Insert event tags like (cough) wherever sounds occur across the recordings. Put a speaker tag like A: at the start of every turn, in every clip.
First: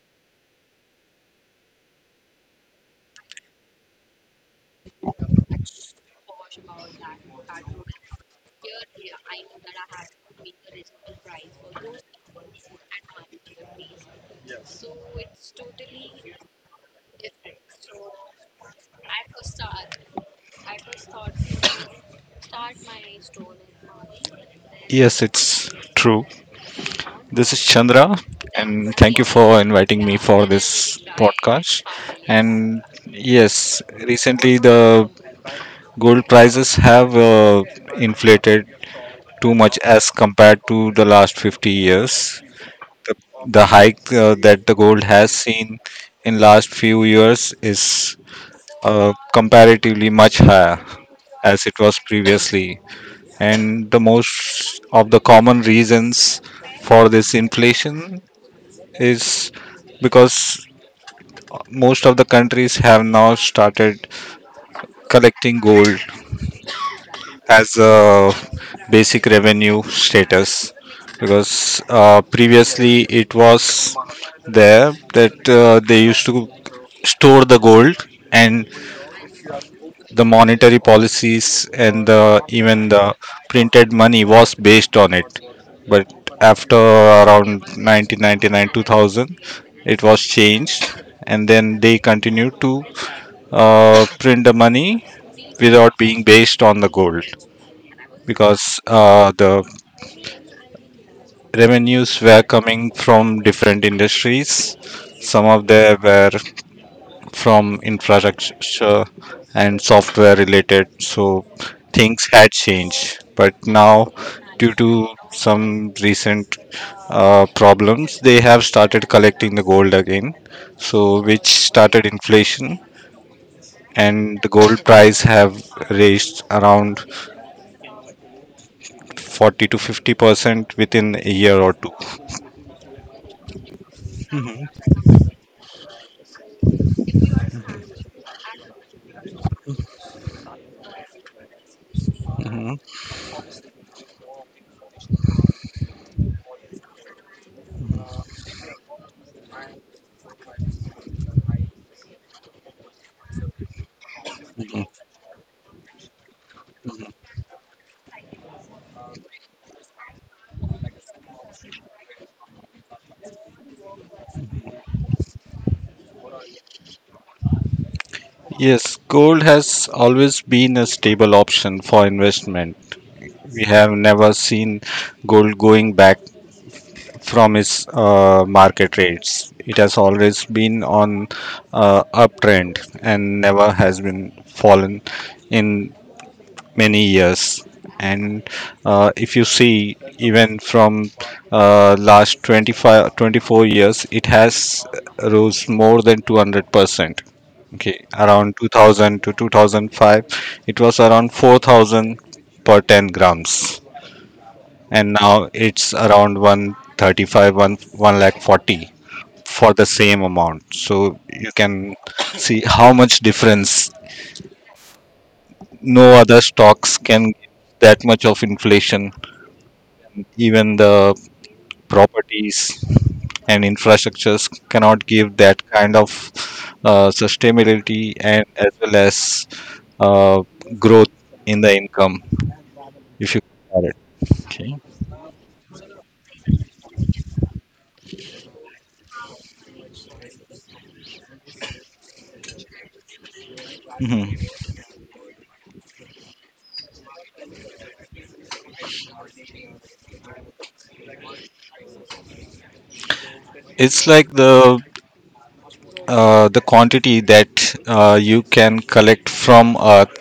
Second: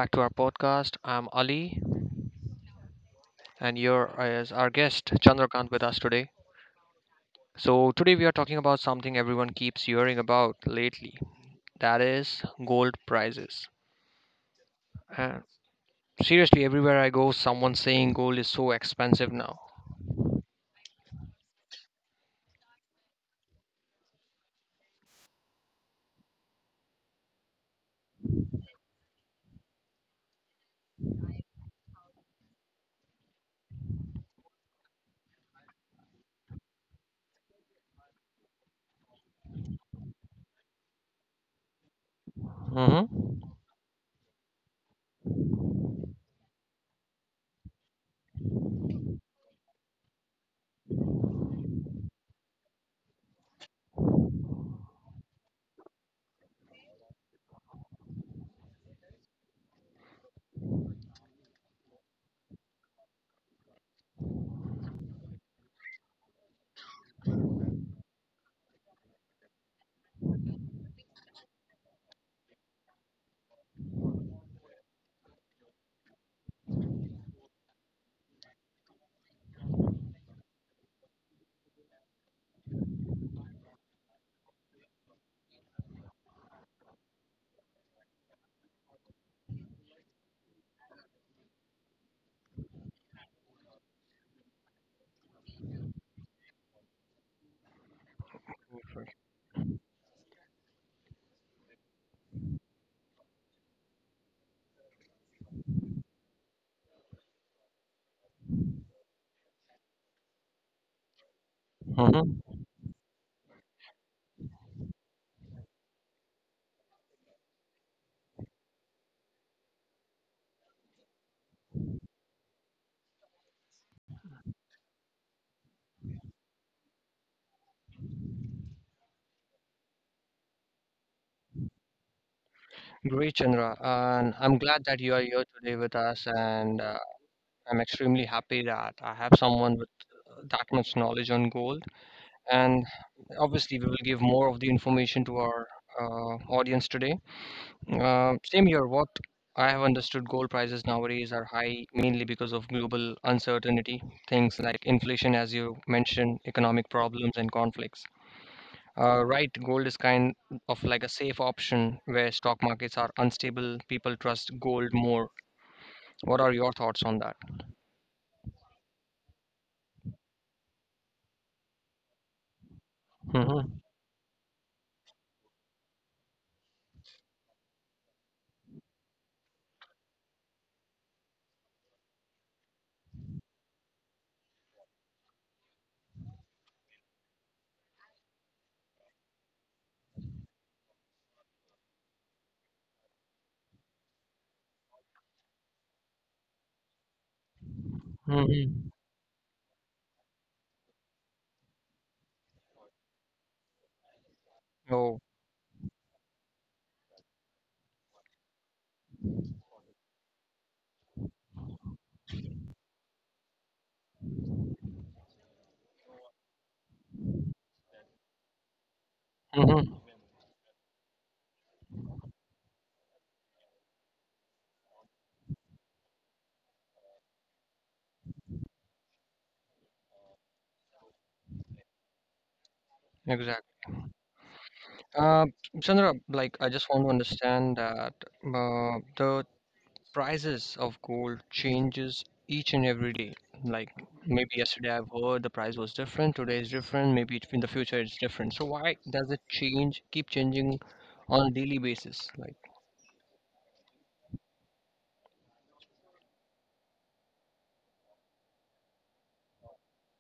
A: back to our podcast. I'm Ali and you're as our guest Chandrakant with us today. So today we are talking about something everyone keeps hearing about lately. That is gold prices. And seriously, everywhere I go, someone's saying gold is so expensive now.
B: Yes, it's true. This is Chandra, and thank you for inviting me for this podcast. And yes, recently the gold prices have inflated too much as compared to the last 50 years. The,
A: Mm-hmm.
B: the hike that the gold has seen in last few years is comparatively much higher as it was previously. And the most of the common reasons for this inflation is because most of the countries have now started collecting gold as a basic revenue status, because previously it was there that they used to store the gold and the monetary policies, and even the printed money was based on it. But after around 1999 2000 it was changed, and then they continued to print the money without being based on the gold because the revenues were coming from different industries. Some of them were from infrastructure and software related, so things had
A: Mm-hmm.
B: changed. But now, due to some recent problems, they have started collecting the gold again, so which started inflation. And the gold price have raised around 40 to 50% within a year or 2.
A: Great, Chandra. And I'm glad that you are here today with us. And I'm extremely happy that I have someone with that much knowledge on gold,
B: Mhm.
A: and obviously we will give more of the information to our audience today. Same here, what I have understood, gold prices nowadays are high mainly because of global uncertainty, things like inflation, as you mentioned, economic problems and conflicts. Right, gold is kind of like a safe option where stock markets are unstable, people trust gold more. What are your thoughts on that?
B: Yes, gold has always been a stable option for investment. We
A: Mm-hmm.
B: have never seen gold going back from its market rates. It has always been on uptrend and never has been fallen in many years. And if you see, even from last 25, 24 years, it has rose more than 200%. Okay, around
A: Mm-hmm.
B: 2000 to 2005, it was around 4,000 per 10 grams and
A: Oh.
B: now it's around one thirty-five, one lakh 40 for the same amount, so you can see how much difference. No other stocks can give that much of inflation.
A: Mm-hmm.
B: Even the properties and infrastructures cannot give that kind of sustainability and as well as uh, growth in the income if you
A: Exactly.
B: compare it.
A: Uh, Chandra, like I just want to understand that the prices of gold changes each and every day. Like
B: Mhm.
A: maybe yesterday I've heard the price was different, today is different, maybe in the future it's different. So why does it change, keep changing on a daily basis? Like,
B: It's like the the quantity that you can collect from earth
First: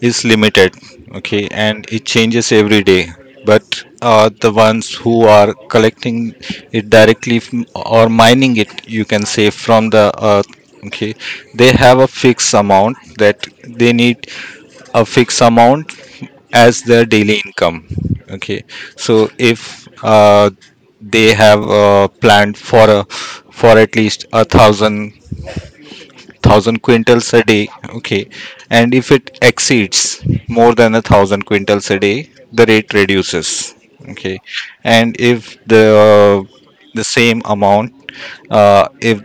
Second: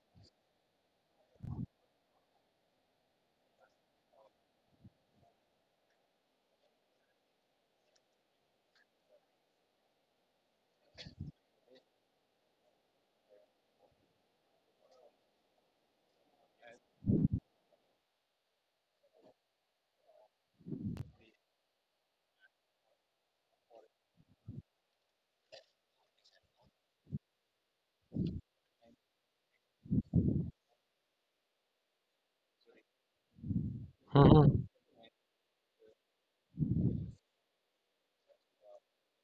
B: is limited, okay, and it changes every day. But the ones who are collecting it directly from, or mining it you can say from the earth, okay, they have a fixed amount that they need, a fixed amount as their daily income, okay. So if they have planned for a for at least a thousand quintals a day, okay, and if it exceeds more than a thousand quintals a day, the rate reduces, okay.
A: mm-hmm,
B: And if the same amount, uh, if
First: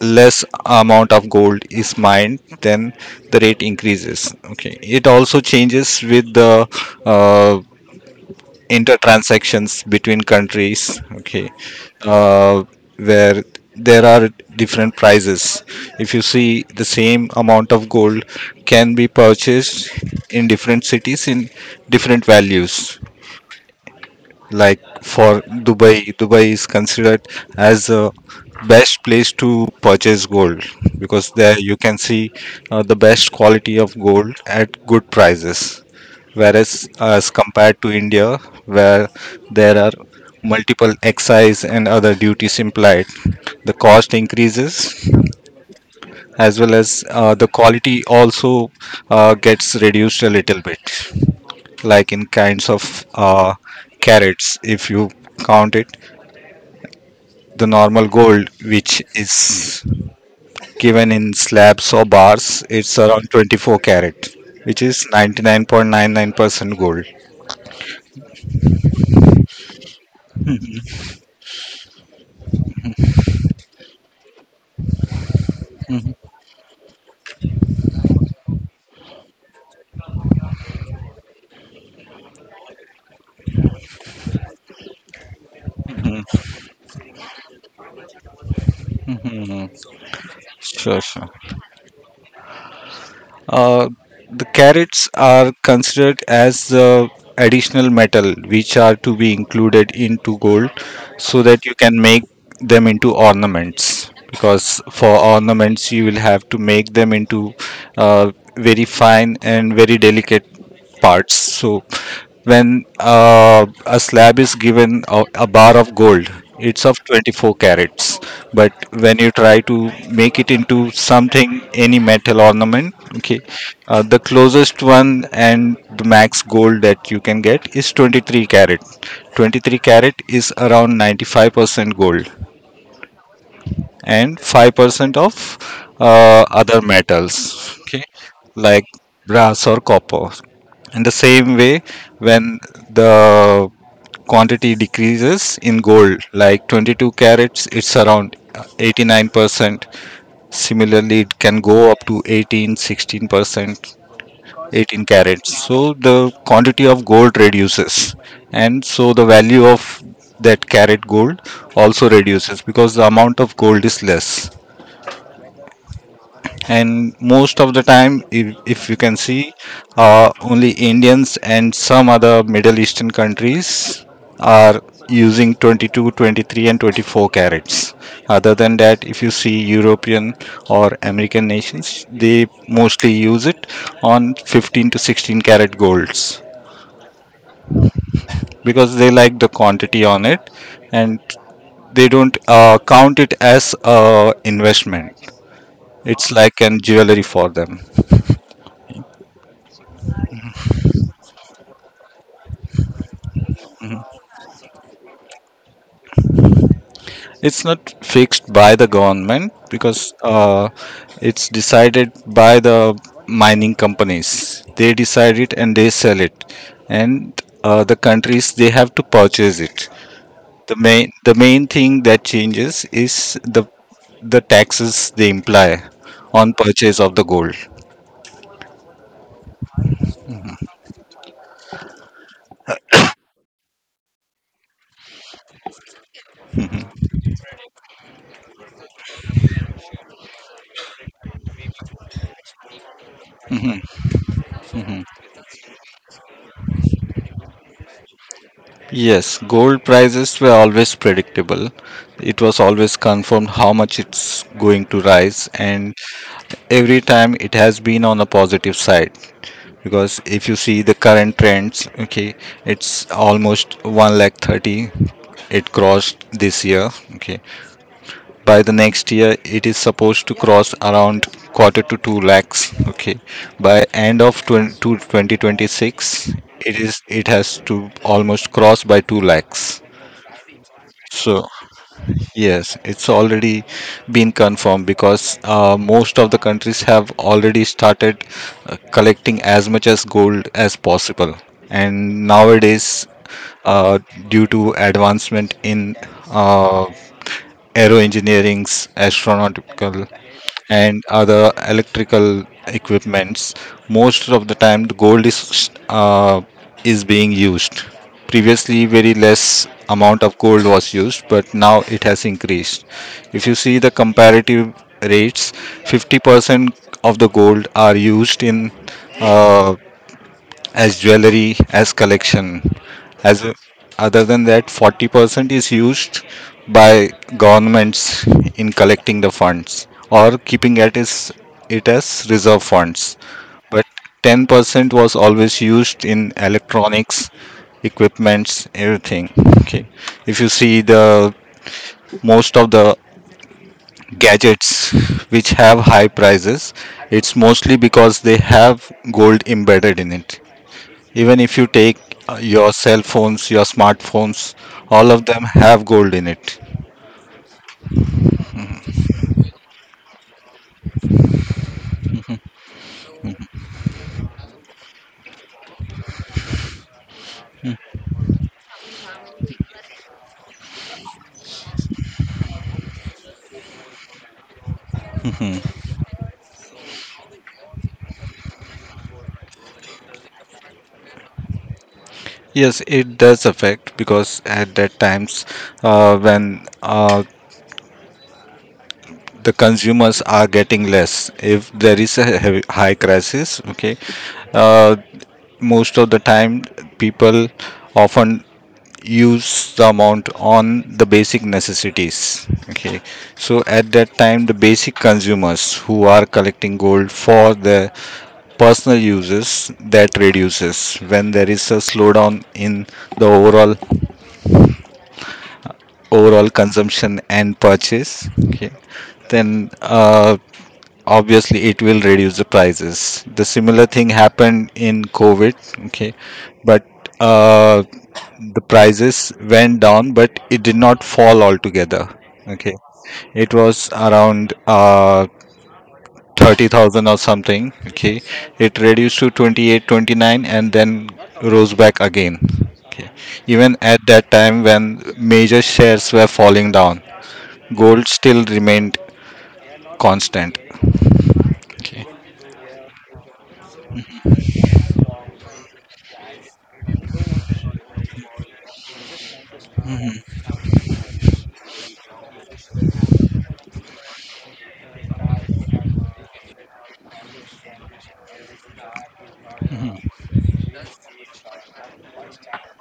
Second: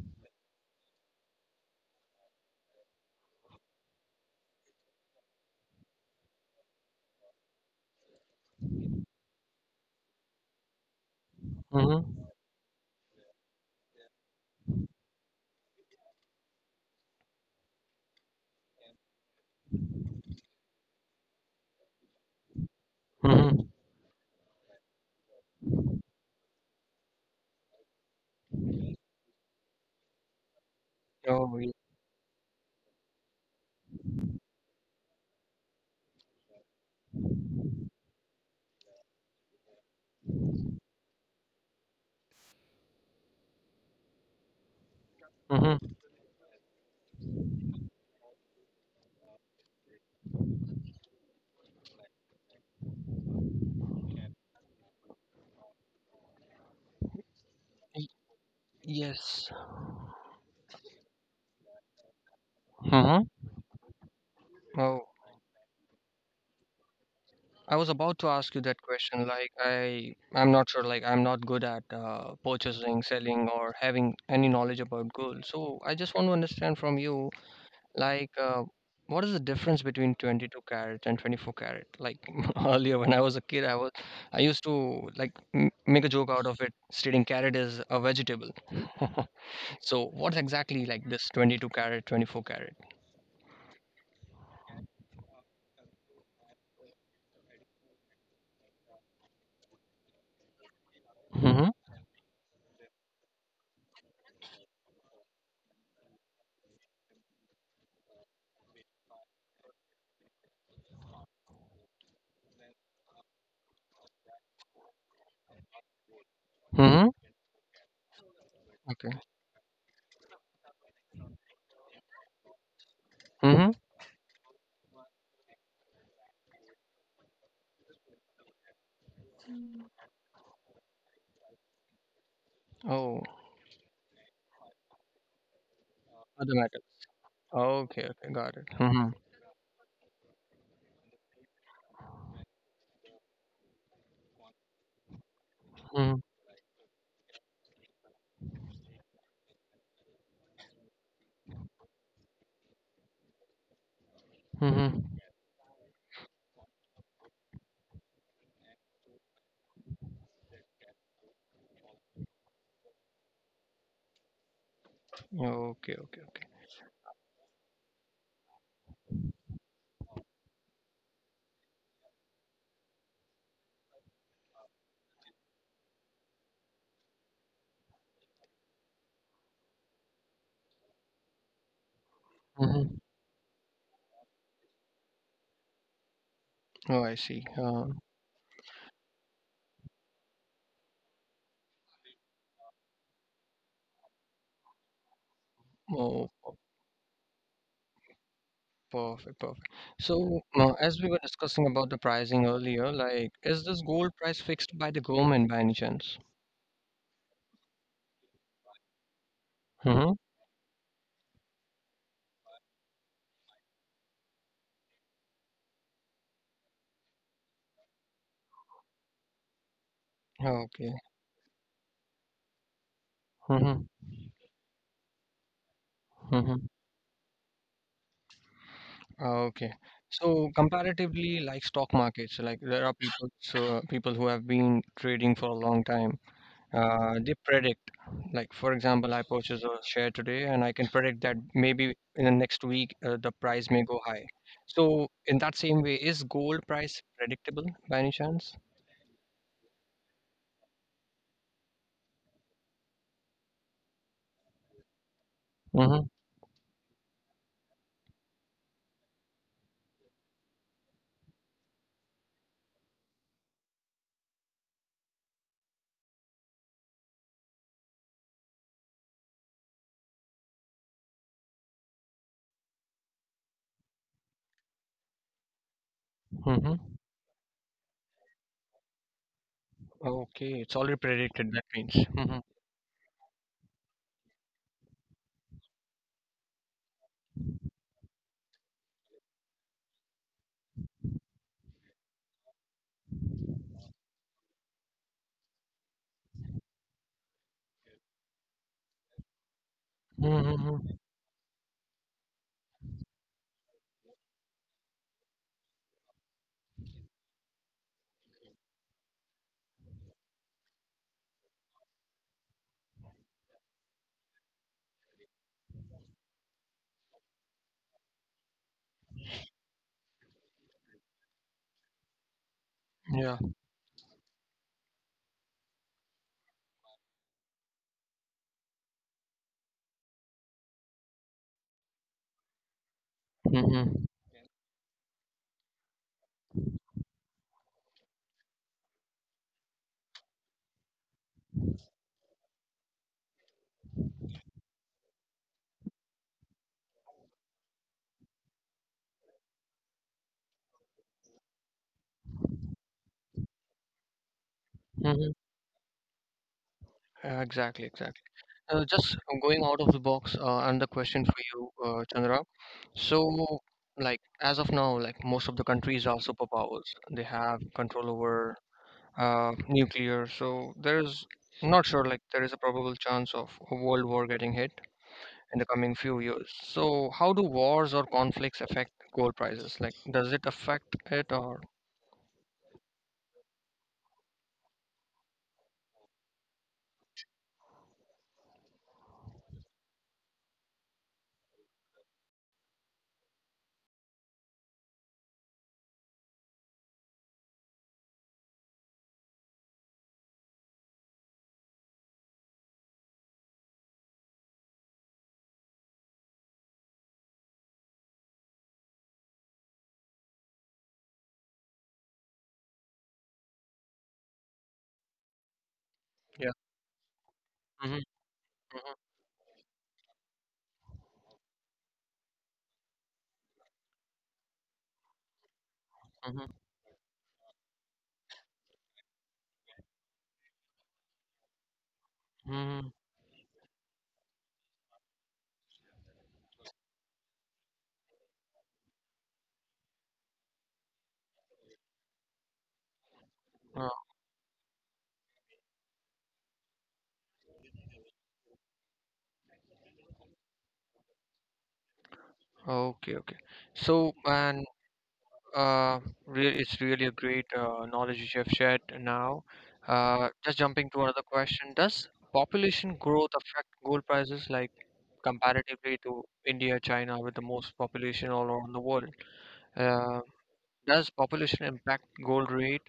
B: less amount of gold is mined, then the rate increases, okay. It also changes with the uh, inter transactions between countries, okay,
A: mm-hmm,
B: uh, where there are different prices. If you see, the same amount of gold can be purchased in different cities in different values.
A: mm-hmm.
B: Like for Dubai, Dubai is considered as a best place to purchase gold because
A: Oh,
B: there
A: yeah.
B: you can see the best quality of gold at good prices, whereas as compared to India, where there are multiple excise and other duties implied, the cost increases,
A: Mm-hmm.
B: as well as the quality also gets reduced a little bit, like in kinds of carats, if you count it. The normal gold, which
A: Yes.
B: is given in slabs or bars, it's
A: Mm-hmm.
B: around 24 carat, which
A: Oh.
B: is 99.99% gold.
A: I was about to ask you that question. Like, I'm not sure. Like, I'm not good at purchasing, selling, or having any knowledge about gold. So, I just
B: Mhm.
A: want to understand from you, like, what is the difference between 22 carat and 24 carat? Like, (laughs) earlier when I was a kid, I was, I used to like m make a joke
B: Mhm,
A: out of it, stating carat is a vegetable. (laughs)
B: mhm.
A: So, what's exactly
B: Sure,
A: like this
B: sure.
A: 22 carat, 24 carat?
B: Uh, the carrots are considered as additional metal which are to be included into gold, so
A: Mm-hmm.
B: that you can make them into ornaments, because for ornaments you will have to make them into uh, very fine and very delicate parts. So when a slab is given, a bar of gold, it's of
A: Mm-hmm.
B: 24 carats. But
A: Okay.
B: when you try to make it into something, any metal ornament, okay,
A: Mm-hmm.
B: the closest one and the max gold that you can get is 23 carat. 23 carat is around 95% gold
A: Oh,
B: and 5% of
A: other
B: other
A: metals.
B: metals,
A: Okay.
B: okay,
A: Okay. Got it.
B: like brass or copper. In the same way, when the quantity decreases in gold, like 22 carats, it's around 89%. Similarly, it can go up to 18, 16%,
A: Mm-hmm.
B: 18 carats. So the quantity of gold reduces, and so the value of that carat gold also reduces because the amount of gold is less.
A: Okay, okay, okay.
B: And most of the time, if you can see, only Indians and some other Middle Eastern countries are using 22 23 and 24 carats. Other than that, if you see European or American nations, they
A: Mm-hmm.
B: mostly use it on 15 to 16 carat golds,
A: Oh, I see.
B: because they like the quantity on it and they don't count it as a investment. It's
A: Oh,
B: like an jewelry for them.
A: perfect, perfect. So, as we were discussing about the pricing earlier, like, is this gold price fixed by the government by any chance?
B: It's not fixed by the government, because
A: Mm-hmm.
B: it's decided by the mining companies. They decide it and they sell it, and the countries they have to purchase it. The
A: Okay.
B: main the main thing that changes is the
A: Mm-hmm.
B: the taxes they imply on
A: Mm-hmm.
B: purchase of the gold.
A: Okay. So, comparatively, like stock markets, like there are people, so people who have been trading for a long time. They predict, like for example, I purchase a share today, and I can predict that maybe in the next week the price
B: Mhm.
A: may go high. So in that same way, is gold price predictable by any chance?
B: Yes, gold prices were always predictable. It was always confirmed how much it's going to rise, and
A: Mm-hmm.
B: every time it has been on the positive side, because if you see the current trends, okay, it's almost 1 lakh 30 it crossed this year, okay. By the next year, it is supposed to cross around quarter to 2 lakhs, okay. By end of 20, to 2026,
A: Mm-hmm.
B: it has to almost cross by 2 lakhs.
A: Okay, it's already
B: So
A: predicted. That means. Mm-hmm.
B: yes, it's already been confirmed, because most of the countries have already started collecting as much as gold as possible. And nowadays, uh, due to advancement in uh, aero engineering's, astronautical
A: Mm-hmm.
B: and other electrical equipments, most of the time the gold is is being used. Previously, very less amount of gold was used, but now it has increased. If you see the comparative rates, 50% of the gold are used in uh, as jewelry, as collection.
A: Yeah.
B: As a- Other than that, 40% is used by governments in collecting the funds or keeping it as reserve funds. But
A: Mm-hmm.
B: 10% was always used in electronics, equipments, everything. Okay. If you see, the most of the gadgets which have high prices, it's mostly because they have gold embedded in it. Even if you take your cell phones, your smartphones, all of
A: Mm-hmm.
B: them have gold in it.
A: Exactly. Exactly. Just going out of the box, another question for you, Chandra. So, like as of now, like most of the countries are superpowers. They have control over nuclear. So there's not sure like there is a probable chance of a world war getting hit in the
B: Mhm.
A: coming few years. So how do wars or conflicts affect gold prices? Like does it affect it or
B: Yes, it does affect, because at that times, when uh, the consumers are getting less, if there is a heavy, high crisis, okay, uh, most of the time people often use the amount on the basic necessities, okay. So at that time the basic consumers who are collecting gold for their personal uses, that reduces when there is a slowdown in the overall
A: yeah?
B: overall consumption and
A: Mm-hmm,
B: purchase, okay.
A: mm-hmm,
B: Then obviously it will reduce the prices. The similar thing happened in COVID, okay, but uh, the prices went down but it did not fall altogether, okay.
A: mm-hmm,
B: It was around 30,000 or something. Okay, it reduced to 28, 29, and then rose back again. Okay, even
A: mm-hmm.
B: at that time when major shares were falling down, gold still remained constant. Okay.
A: Okay, okay. So Uh, it's really a great knowledge which you have shared now. Just jumping to another question, does population growth affect gold prices like comparatively to India, China, with the most population all around the world? Uh, does population impact gold rate?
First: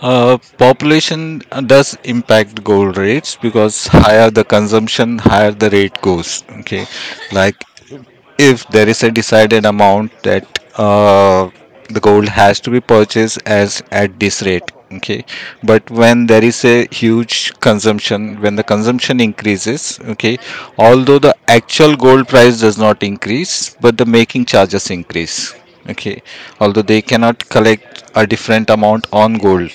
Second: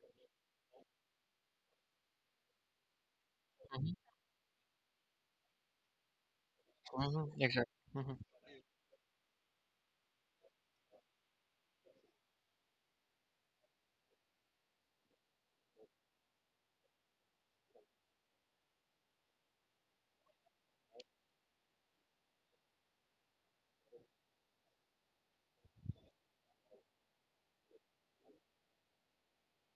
B: Population does impact gold rates, because
A: Mhm,
B: higher the consumption, higher the rate goes. Okay,
A: mhm,
B: like
A: exactly. Hmm.
B: if there is a decided amount that uh, the gold has to be purchased as at this rate, okay. But when there is a huge consumption, when the consumption increases, okay, although the actual gold price does not increase, but the making charges increase. Okay. Although they cannot collect a different amount on gold.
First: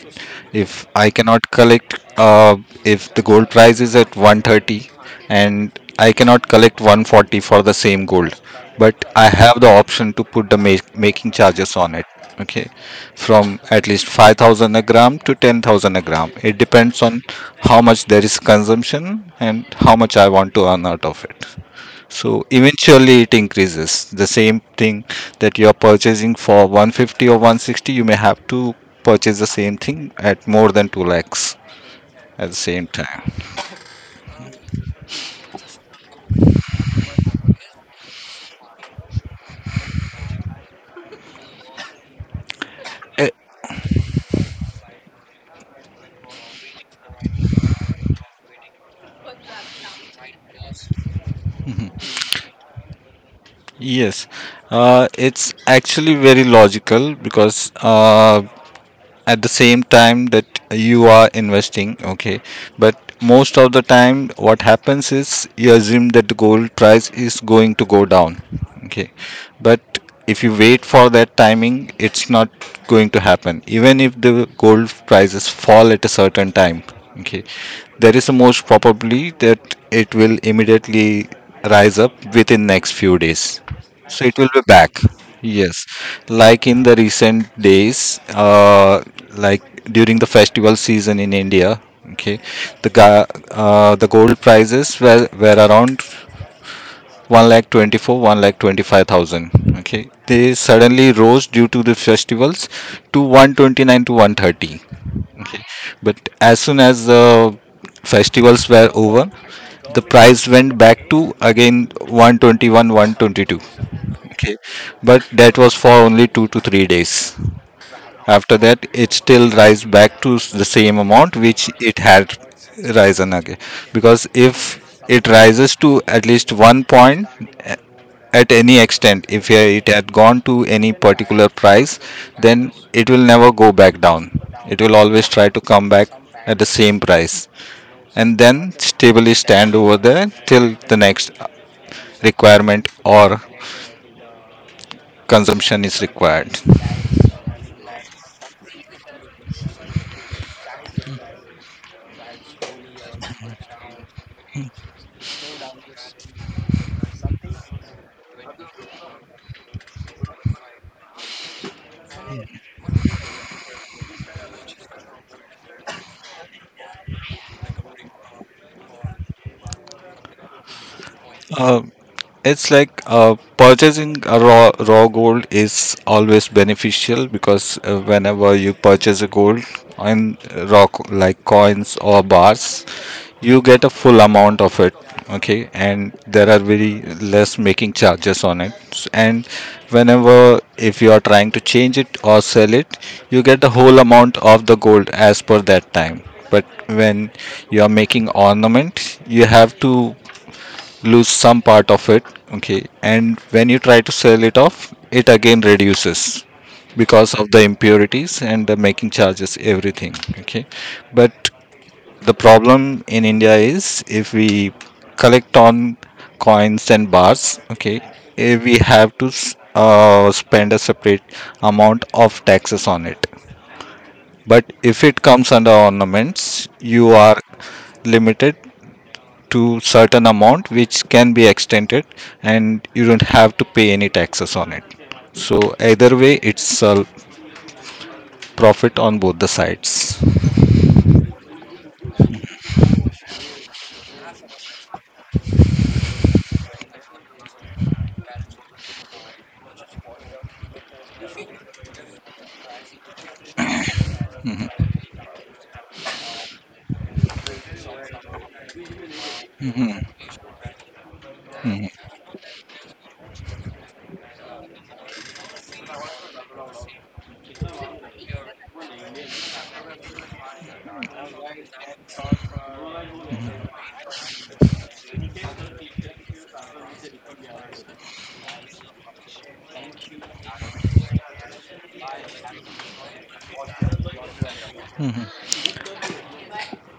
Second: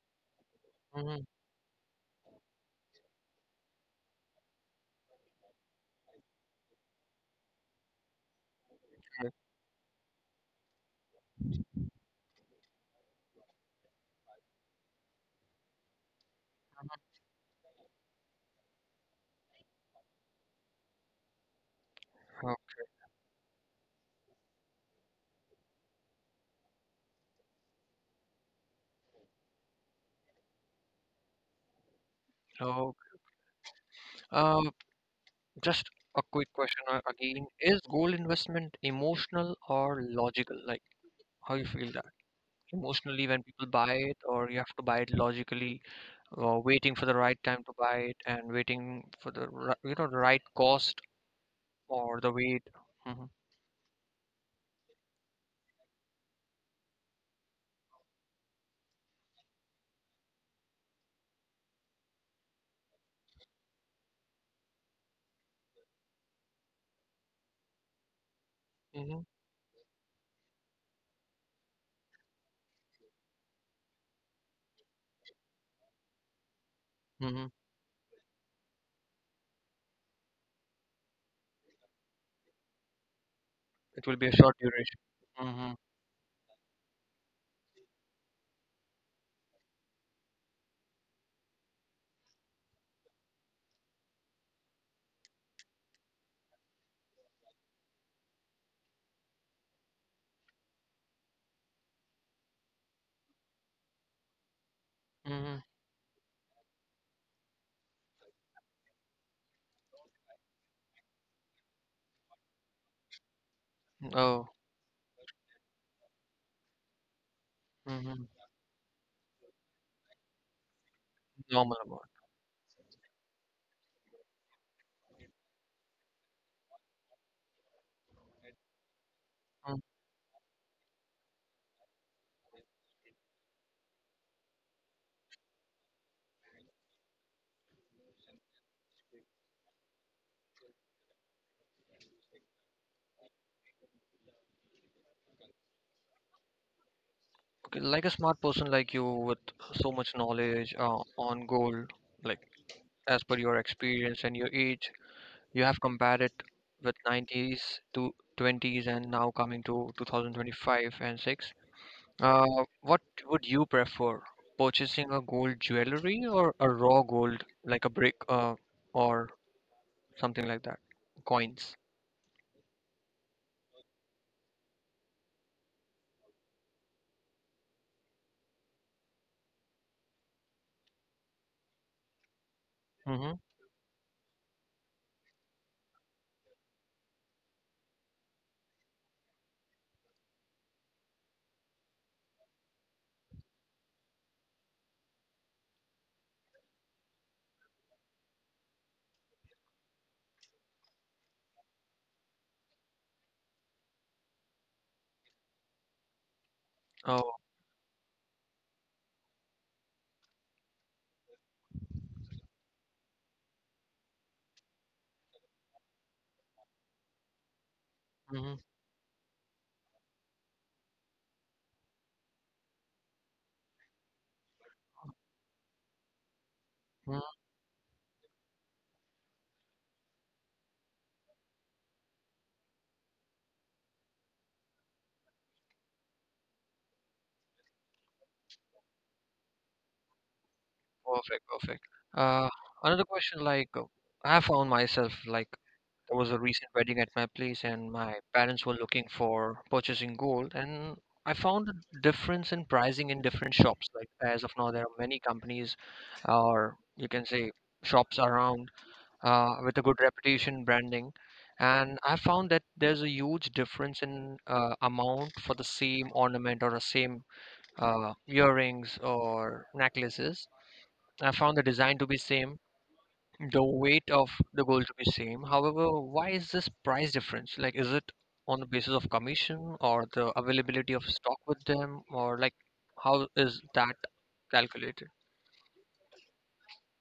B: If I
A: Hmm.
B: cannot collect, if the gold price is at 130 and I cannot collect 140 for the same gold, but I have the option to put the making charges on it. Okay. From at least 5,000 a gram to 10,000 a gram. It depends on how much there is consumption and how much I want to earn out of it. So eventually it increases. The same thing that you are purchasing for 150 or 160, you may have to purchase the same thing at more than 2 lakhs at the same
A: So,
B: time.
A: uh, just a quick question again: Is gold investment emotional or logical? Like, how you feel that? Emotionally
B: Eh,
A: when people buy it, or you have to buy it logically, or waiting for the right time to buy it, and waiting for the you know the right cost or the wait. Hmm.
B: yes, it's actually very logical, because at the same time that you are investing, okay, but most of the time what happens is you assume that the gold price is going to go down, okay,
A: Hmm.
B: but if you wait for that timing, it's not going to happen. Even if the gold prices fall at a certain time, okay,
A: Hmm.
B: there is a most probably that it will immediately rise up within next few days,
A: It will be
B: so
A: a
B: it will
A: short
B: be
A: duration.
B: back.
A: Hmm.
B: Yes. Like in the recent days, like during the festival season in India, okay, the gold prices were around 1 lakh 24, 1 lakh 25 thousand. Okay. They suddenly rose due to the festivals to 129 to 130.
A: Hmm.
B: Okay. But as soon as the festivals were over, the price went back to again 121, 122.
A: Oh.
B: Okay, but that was for only 2 to 3 days.
A: Hmm.
B: After that, it still rise back to the same amount which
A: Normal
B: it
A: amount.
B: had risen again. Because if it rises to at least one point at any extent, if
A: Mm.
B: it had gone to any particular price, then it will never go back down. It will always try to come back at the same price and then stably stand over there till the next requirement or consumption is required.
A: Okay, like a smart person like you with so much knowledge on gold, like as per your experience and your age, you have compared it with 90s to 20s and now coming to 2025 and 6. Uh, what would you prefer, purchasing a gold jewelry or a raw gold, like a brick, or something like that, coins?
B: It's like purchasing a raw gold is always beneficial because whenever you purchase a gold in like coins or bars,
A: Mm-hmm.
B: you get a full amount of it. Okay, and there are very less making charges on it. And whenever if you are trying to change it or sell it, you get the whole amount of the gold as per that time. But when you are making ornament, you have to lose some part of it, okay, and when you try to sell it off, it again reduces
A: Oh,
B: because of the impurities and the making charges, everything, okay, but the problem in india is if we collect on coins and bars, okay,
A: mm-hmm.
B: we have to spend a separate amount of taxes on it, but if it comes under ornaments, you
A: Hmm.
B: are limited to certain amount which can be extended, and you don't have to pay any taxes on it. So either way it's a profit on both the sides.
A: Perfect, perfect. Uh, Another question, like, I found myself, like there was a recent wedding at my place, and my parents were looking for purchasing gold, and I found a difference in pricing in different shops. Like as of now, there are many companies, or you can say shops around, with a good
B: Mhm,
A: reputation branding, and
B: mhm.
A: I found that there's a huge difference in amount for the same ornament or the same earrings or necklaces. I found the design to be same, the weight of the gold to be same, however, why is this price difference? Like, is it on the basis of commission or the availability of stock with them, or like, how is that calculated?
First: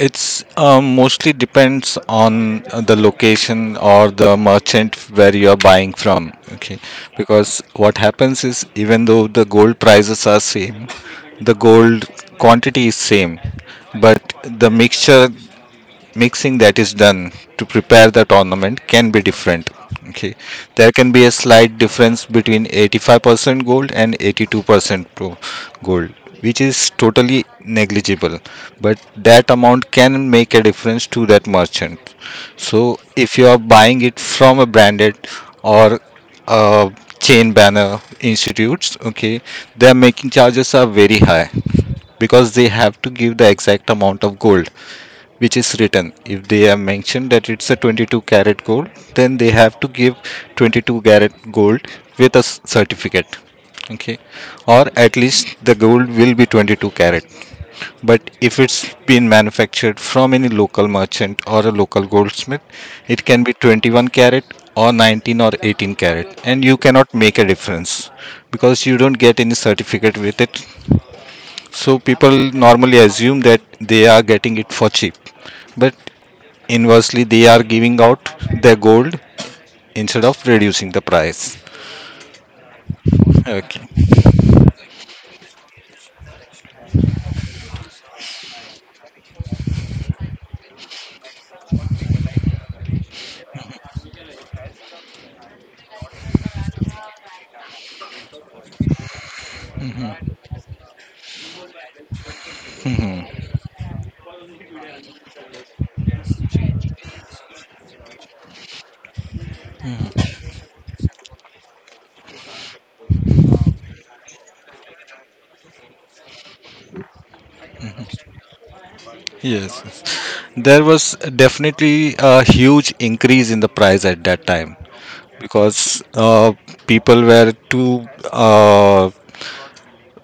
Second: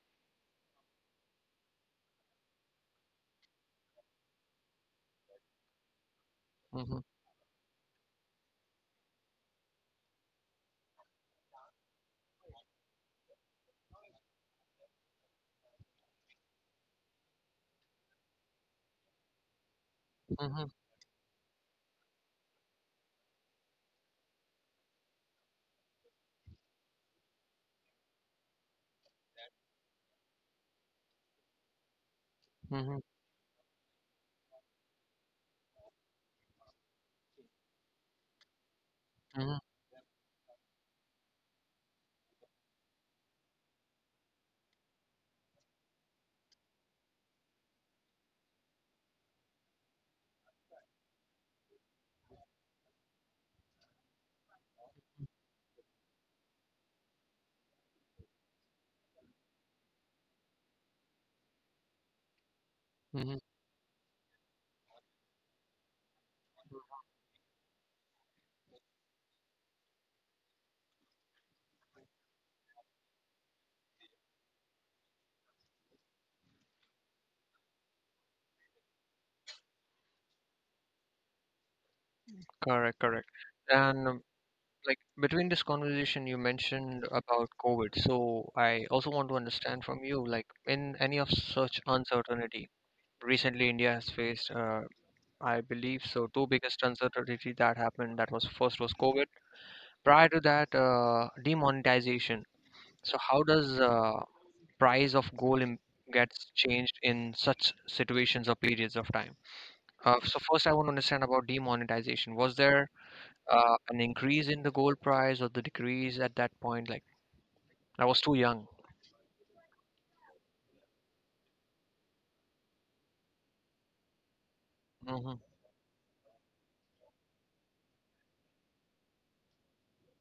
B: It's mostly depends on the location or the merchant where you are buying from. Okay,
A: Mm-hmm,
B: because what happens is even though the gold prices are same, the gold quantity is same, but the mixture mixing that is done to prepare the ornament can be different, okay.
A: mm-hmm,
B: There can be a slight difference between 85% gold and 82% pro gold, which is totally negligible, but that amount can make a difference to that merchant. So
A: mm-hmm,
B: if you are buying it from a branded or a chain banner institutes, okay,
A: mm-hmm,
B: their making charges are very high because they have to give the exact amount of gold which is written. If they have mentioned that it's a 22 karat gold, then they have to give 22 karat gold with a certificate. Okay, or at least the gold will be 22 karat. But if it's been manufactured from any local merchant or a local goldsmith, it
A: mm-hmm.
B: can be 21 karat or 19 or 18 karat, and you cannot make a difference because you don't get any certificate with it. So people normally assume that they are getting it for cheap, but inversely they are giving out their gold instead of reducing the price,
A: Correct, correct.
B: okay.
A: And like between this conversation you mentioned about COVID, so I also want to understand from you, like in any of such uncertainty, recently India has faced, I believe so, two biggest uncertainty that happened. That was first was COVID. Prior to that, demonetization. So how does price of gold im- gets changed in such situations or periods of time? So first, I want to understand about demonetization. Was there an increase in the gold price or the decrease at that point? Like I was too young.
B: Yes, yes. There was definitely a huge increase in the price at that time
A: Mhm,
B: because people were too uh,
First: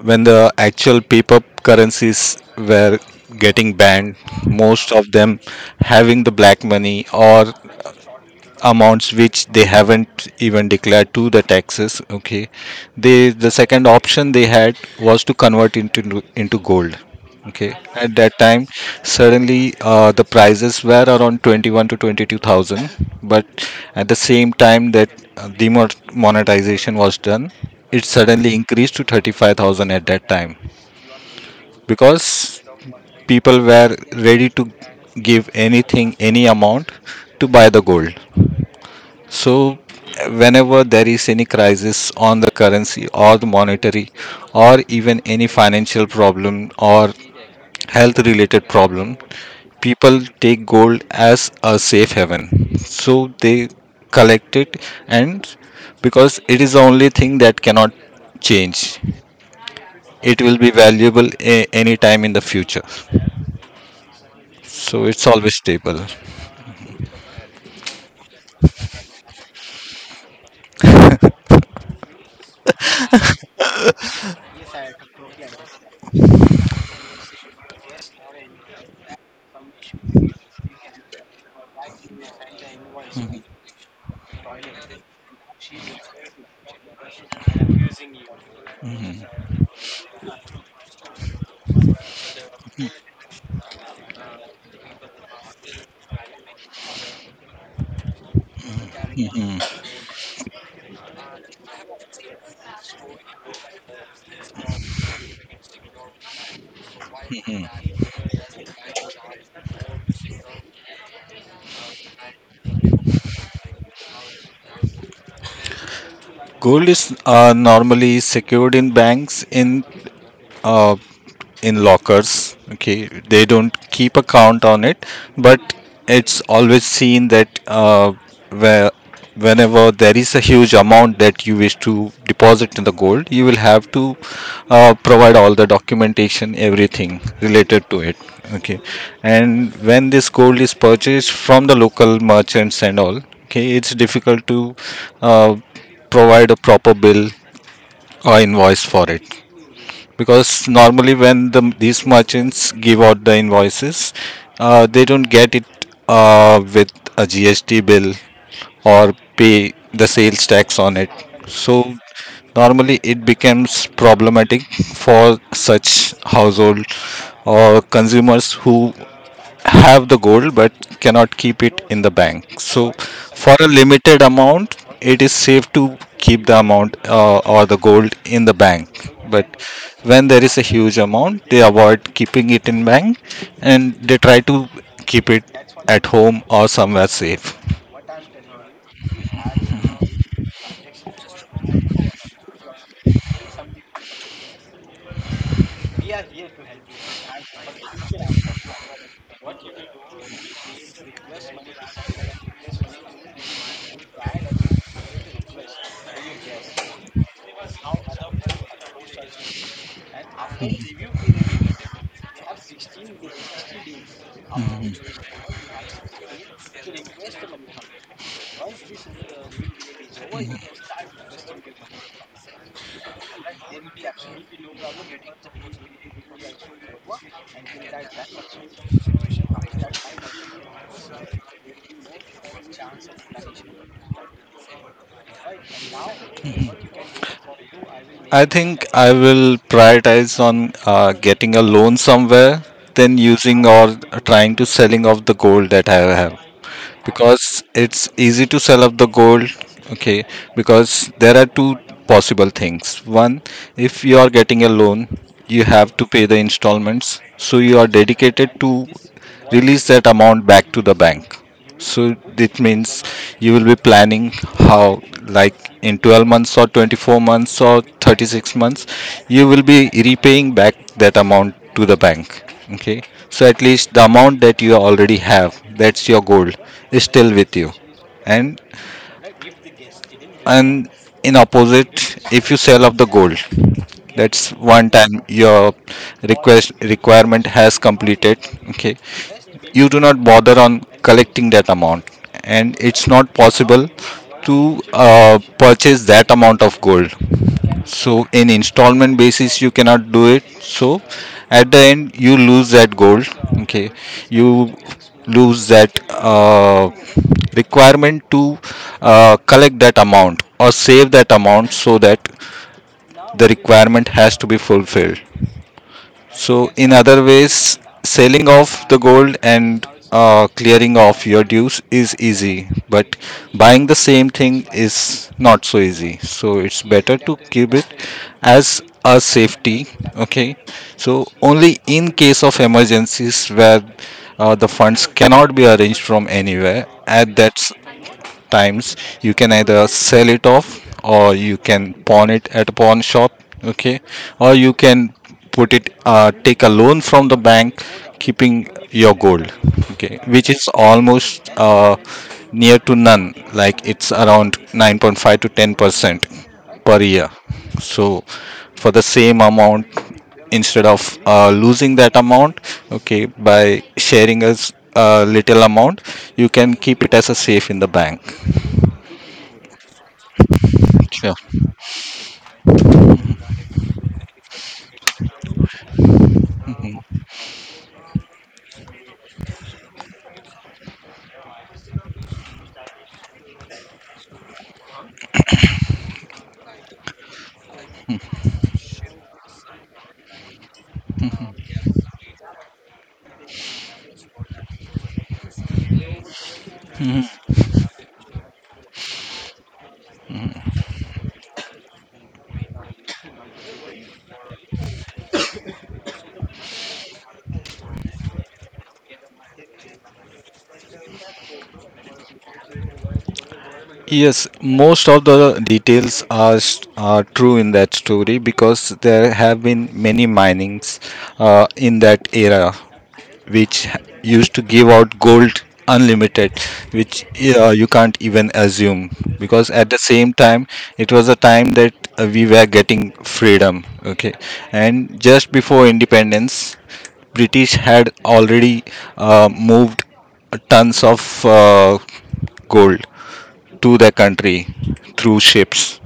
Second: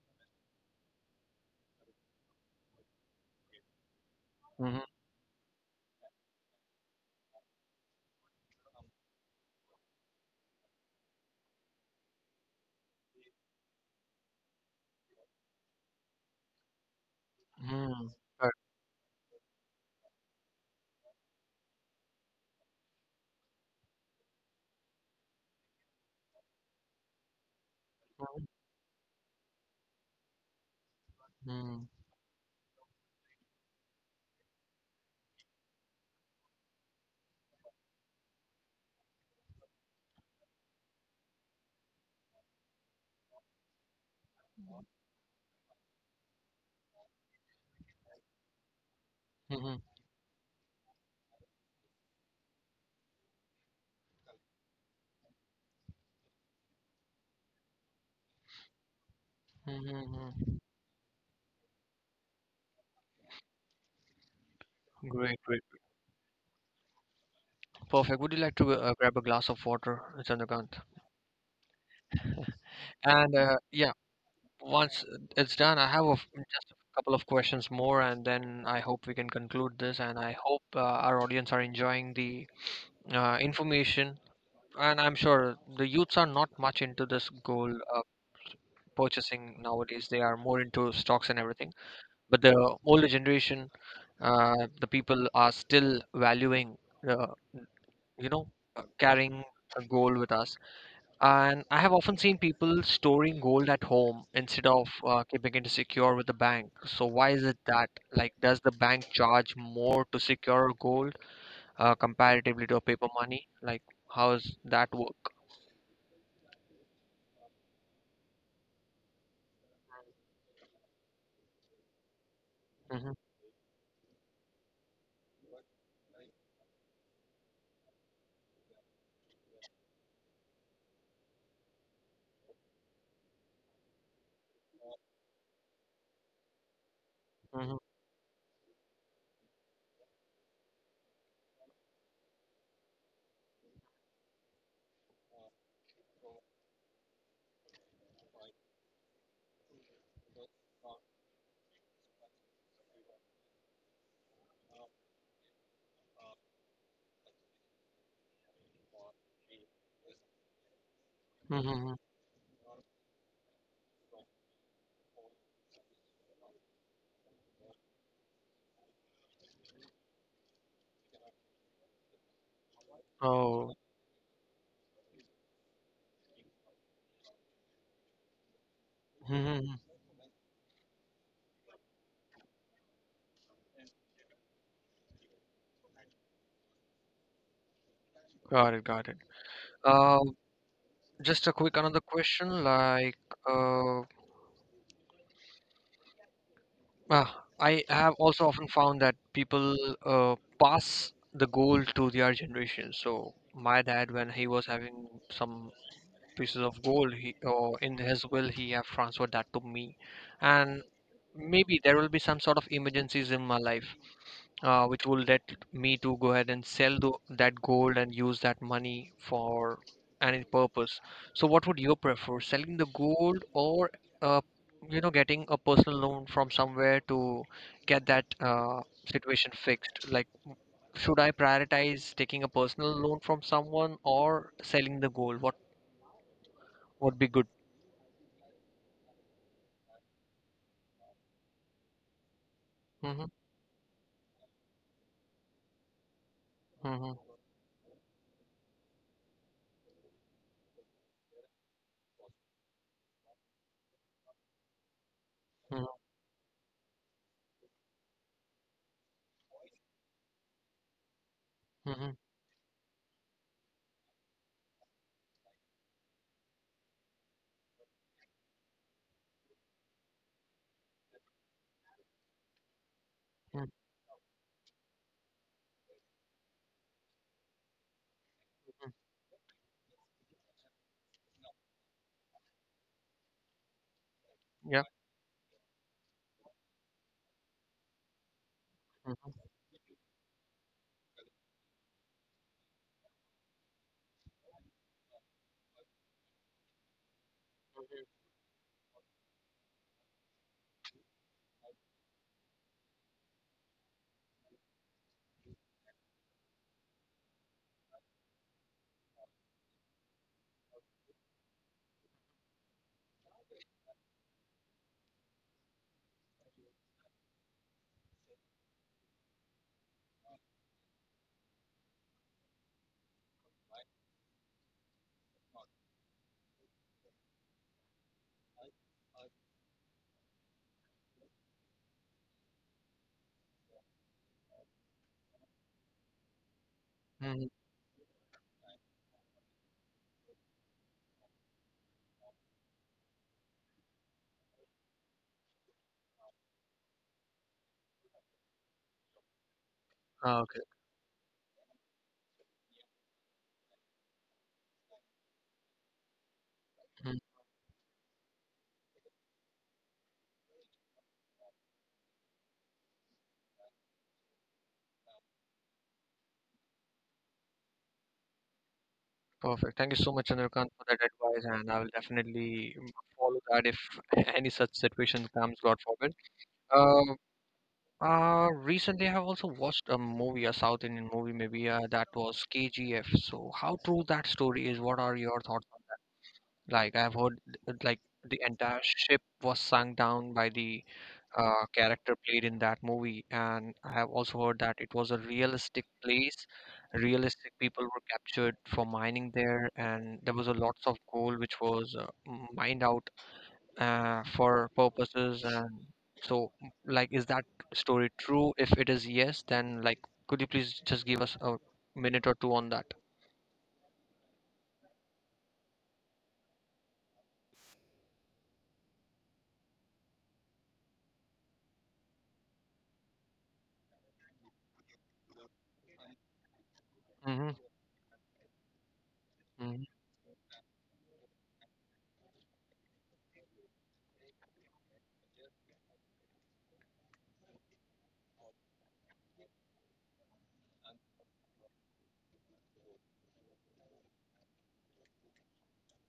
B: when the actual paper currencies were getting banned,
A: mhm,
B: most of them having the black money or amounts which they haven't even declared to the taxes, okay. The second option they had was to convert into gold, okay.
A: mhm.
B: At that
A: Right.
B: time, suddenly the prices were around 21 to 22,000, but at the same time that demonetization was done, it suddenly increased to 35,000 at that time
A: Mhm,
B: because people were ready to give anything, any amount, to buy the gold. So whenever there is any crisis on the currency or the monetary or even any financial problem or health related problem,
A: mhm,
B: people take gold as a safe haven. So they collect it, and because it is the only thing that cannot change,
A: mhm,
B: it will
A: mhm.
B: be valuable any time in the future. So it's
A: Great,
B: always
A: great.
B: stable.
A: Perfect. Would you like to grab a glass of water, Chandrakant? And yeah, once it's done, I have a f just a couple of questions more, and then I hope we can conclude this. And I hope our audience are enjoying the information. And I'm sure the youths are not much into this gold purchasing nowadays. They are more into stocks and everything, but the older generation, uh, the people are still valuing, uh, you know, carrying a gold with us. And I have often seen people storing gold at home instead of keeping it secure with the bank. So why is it that? Like, does the bank charge more to secure gold comparatively to a paper money? Like, how does that work?
B: Gold is normally secured in banks uh, in lockers, okay.
A: Hmm.
B: They don't keep a count on it, but it's always seen that where whenever there is a huge amount that you wish to deposit in the gold, you will have to provide all the documentation, everything related
A: Hmm.
B: to it, okay. And when this gold is purchased from the local merchants and all, okay, it's difficult to uh, provide a proper bill or invoice for it because normally when the, these merchants give out the invoices, they don't get it with a GST bill or pay the sales tax on it. So
A: Hmm.
B: normally it becomes problematic for such household or consumers who have the gold but cannot keep it in the bank. So, for a
A: Oh.
B: limited amount, it is safe to keep the amount, or the gold, in the bank. But
A: Hmm.
B: when there is a huge amount, they avoid keeping it in bank and they try to keep it at home or somewhere safe.
A: Got it, got it. Uh, just a quick another question, like. Uh, I have also often found that people uh, pass the gold to their generation. So my dad, when he was having some pieces of gold, he or in his will, he have transferred that to me, and maybe there will be some sort of emergencies in my life which will let me to go ahead and sell that gold and use that money for any purpose. So what would you prefer, selling the gold or uh, you know getting a personal loan from somewhere to get that situation fixed? Like, should I prioritize taking a personal loan from someone or selling the gold? What would be good?
B: I think I will prioritize on getting a loan somewhere than
A: Mm-hmm,
B: using or trying to selling off the gold that I have,
A: mm-hmm,
B: because it's easy to sell off the gold, okay. Because there are two possible things. One, if you are getting a loan, you have
A: mm-hmm,
B: to pay the installments, so you are dedicated to release that amount back to the bank. So
A: mm-hmm.
B: it means you will be planning how, like, in 12 months or 24 months or 36 months, you will be repaying back that amount to the bank. Okay. So at
A: Mm-hmm.
B: least the amount that you already have, that's your goal, is still with you. And
A: Mm-hmm.
B: and in opposite, if you sell off the gold, that's
A: Yeah.
B: one time your request requirement has completed, okay.
A: Mm-hmm.
B: You do not bother on collecting that amount, and it's not possible to purchase that amount of gold, so in installment basis you cannot do it. So at the end you lose that gold, okay. You lose that requirement to collect that amount or save that amount, so that the requirement has to be fulfilled. So, in other ways, selling off the gold and clearing off your dues is easy, but buying the same thing is not so easy. So it's better to keep it as a safety. Okay, so only in case of emergencies where the funds cannot be arranged from anywhere at
A: Mm-hmm.
B: that times, you can either sell it off or you can pawn it at a pawn shop, okay, or you can put it, take a loan from the bank, keeping your gold, okay,
A: Ah,
B: which
A: okay.
B: is almost near to none. Like, it's around 9.5 to 10% per
A: Mm-hmm.
B: year. So for the same amount, instead of losing that amount, okay, by sharing a a little amount, you can keep it as a safe in the bank.
A: Perfect. Thank you so much, Chandrakant, for that
B: Sure.
A: advice, and I will definitely follow that if (laughs) any such situation comes, God forbid. Um Recently, I have also watched a movie, a South Indian movie, maybe that was KGF. So, how true that story is? What are your thoughts? Like I've heard, like the entire ship was sunk down by the character played in that movie, and I have also heard that it was a realistic place. Realistic people were captured for mining there, and there was a lots of gold which was mined out for purposes. And so, like, is that story true? If it is yes, then like, could you please just give us a minute or two on that?
B: Yes, most of the details are true in that story because there have been many minings in that era which used to give out gold unlimited, which
A: Mm-hmm.
B: you can't even assume because
A: Mm-hmm.
B: at the same time it was a time that we were getting freedom. Okay, and just before independence, British had already moved tons of gold to the country through ships.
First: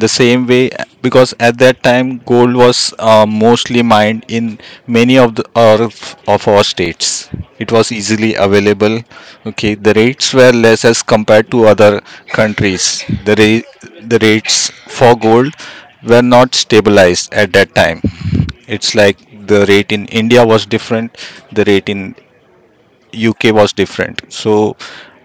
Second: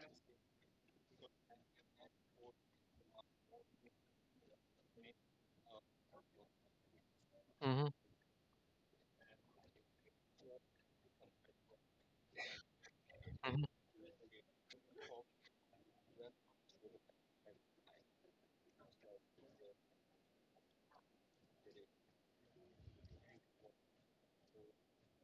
B: The same way, because at that time gold was mostly mined in many of of our states. It
A: Mm-hmm.
B: was easily available. Okay, the rates were less as compared to other countries. The rates for gold were not stabilized at that time. It's like the rate in India was different, the rate in UK was different. So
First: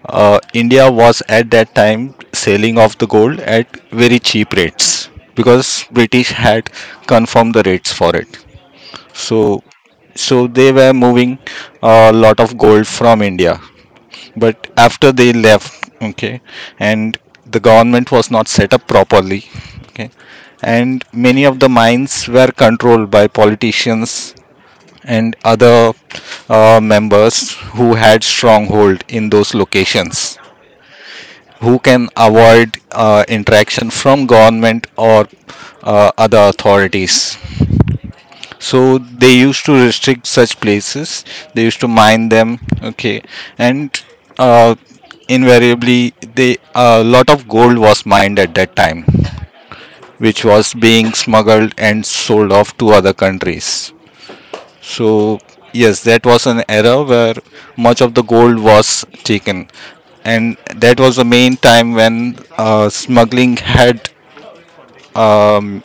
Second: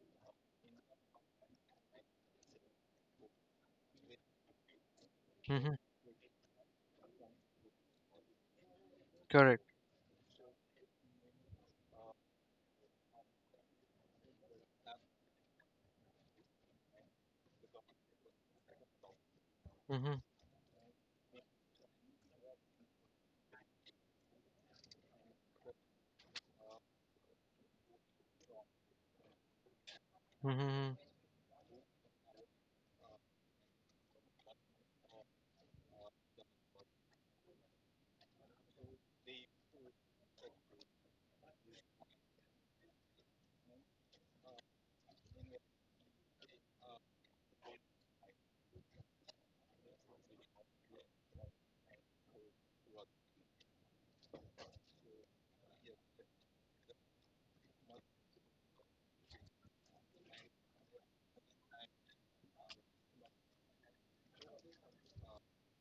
B: India was at that time selling off the gold at very cheap rates
A: Mm-hmm.
B: because British had confirmed the rates for it. So
A: Correct.
B: so they were moving a lot of gold from India, but after they left, okay, and the government was not set up properly, okay,
A: Mm-hmm.
B: and many of the mines were controlled by politicians and other members who had stronghold in those locations,
A: Mhm.
B: who can avoid interaction from government or other authorities. So they used to restrict such places. They used to mine them. Okay, and uh, invariably, they a lot of gold was mined at that time, which was being smuggled and sold off to other countries. So yes, that was an era where much of the gold was taken, and that was the main time when smuggling had um,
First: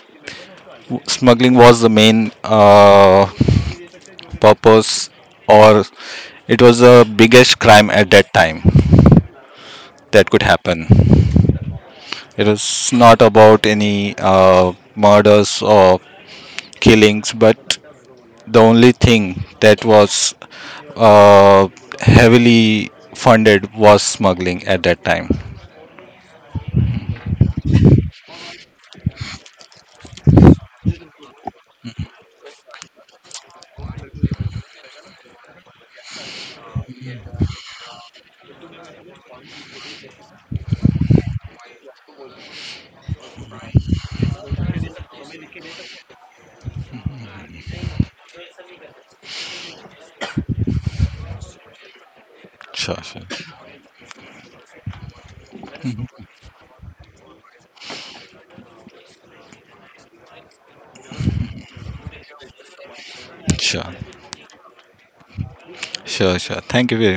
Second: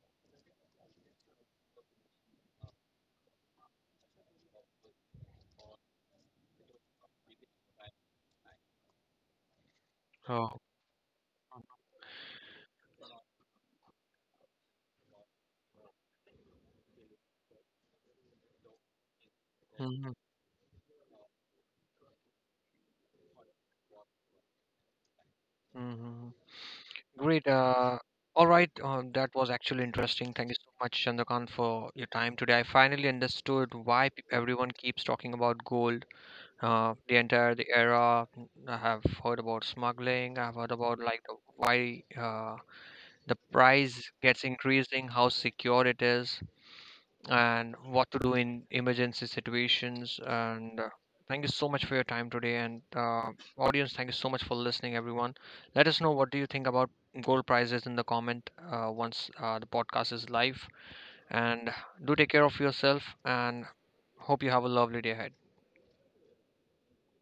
B: smuggling was the main purpose, or it was the biggest crime at that time that could
A: Oh.
B: happen. It was not about any murders or killings, but the only thing that
A: Mhm.
B: was uh, heavily funded was smuggling at that time.
A: Mhm. Great. All right. That was actually interesting. Thank you so much, Chandrakant, for your time today. I finally understood why everyone keeps talking about gold. The entire the era. Mm, I have heard about smuggling. I've heard about like why the price gets increasing, how secure it is, and what to do in emergency situations. And thank you so much for your time today. And
B: Sure, sure,
A: audience, thank you so much for listening, everyone. Let us know what do you think about gold prices in the comment once the podcast is live. And do take care of yourself. And
B: sure,
A: hope you have a lovely day ahead.
B: sure, sure. Thank you very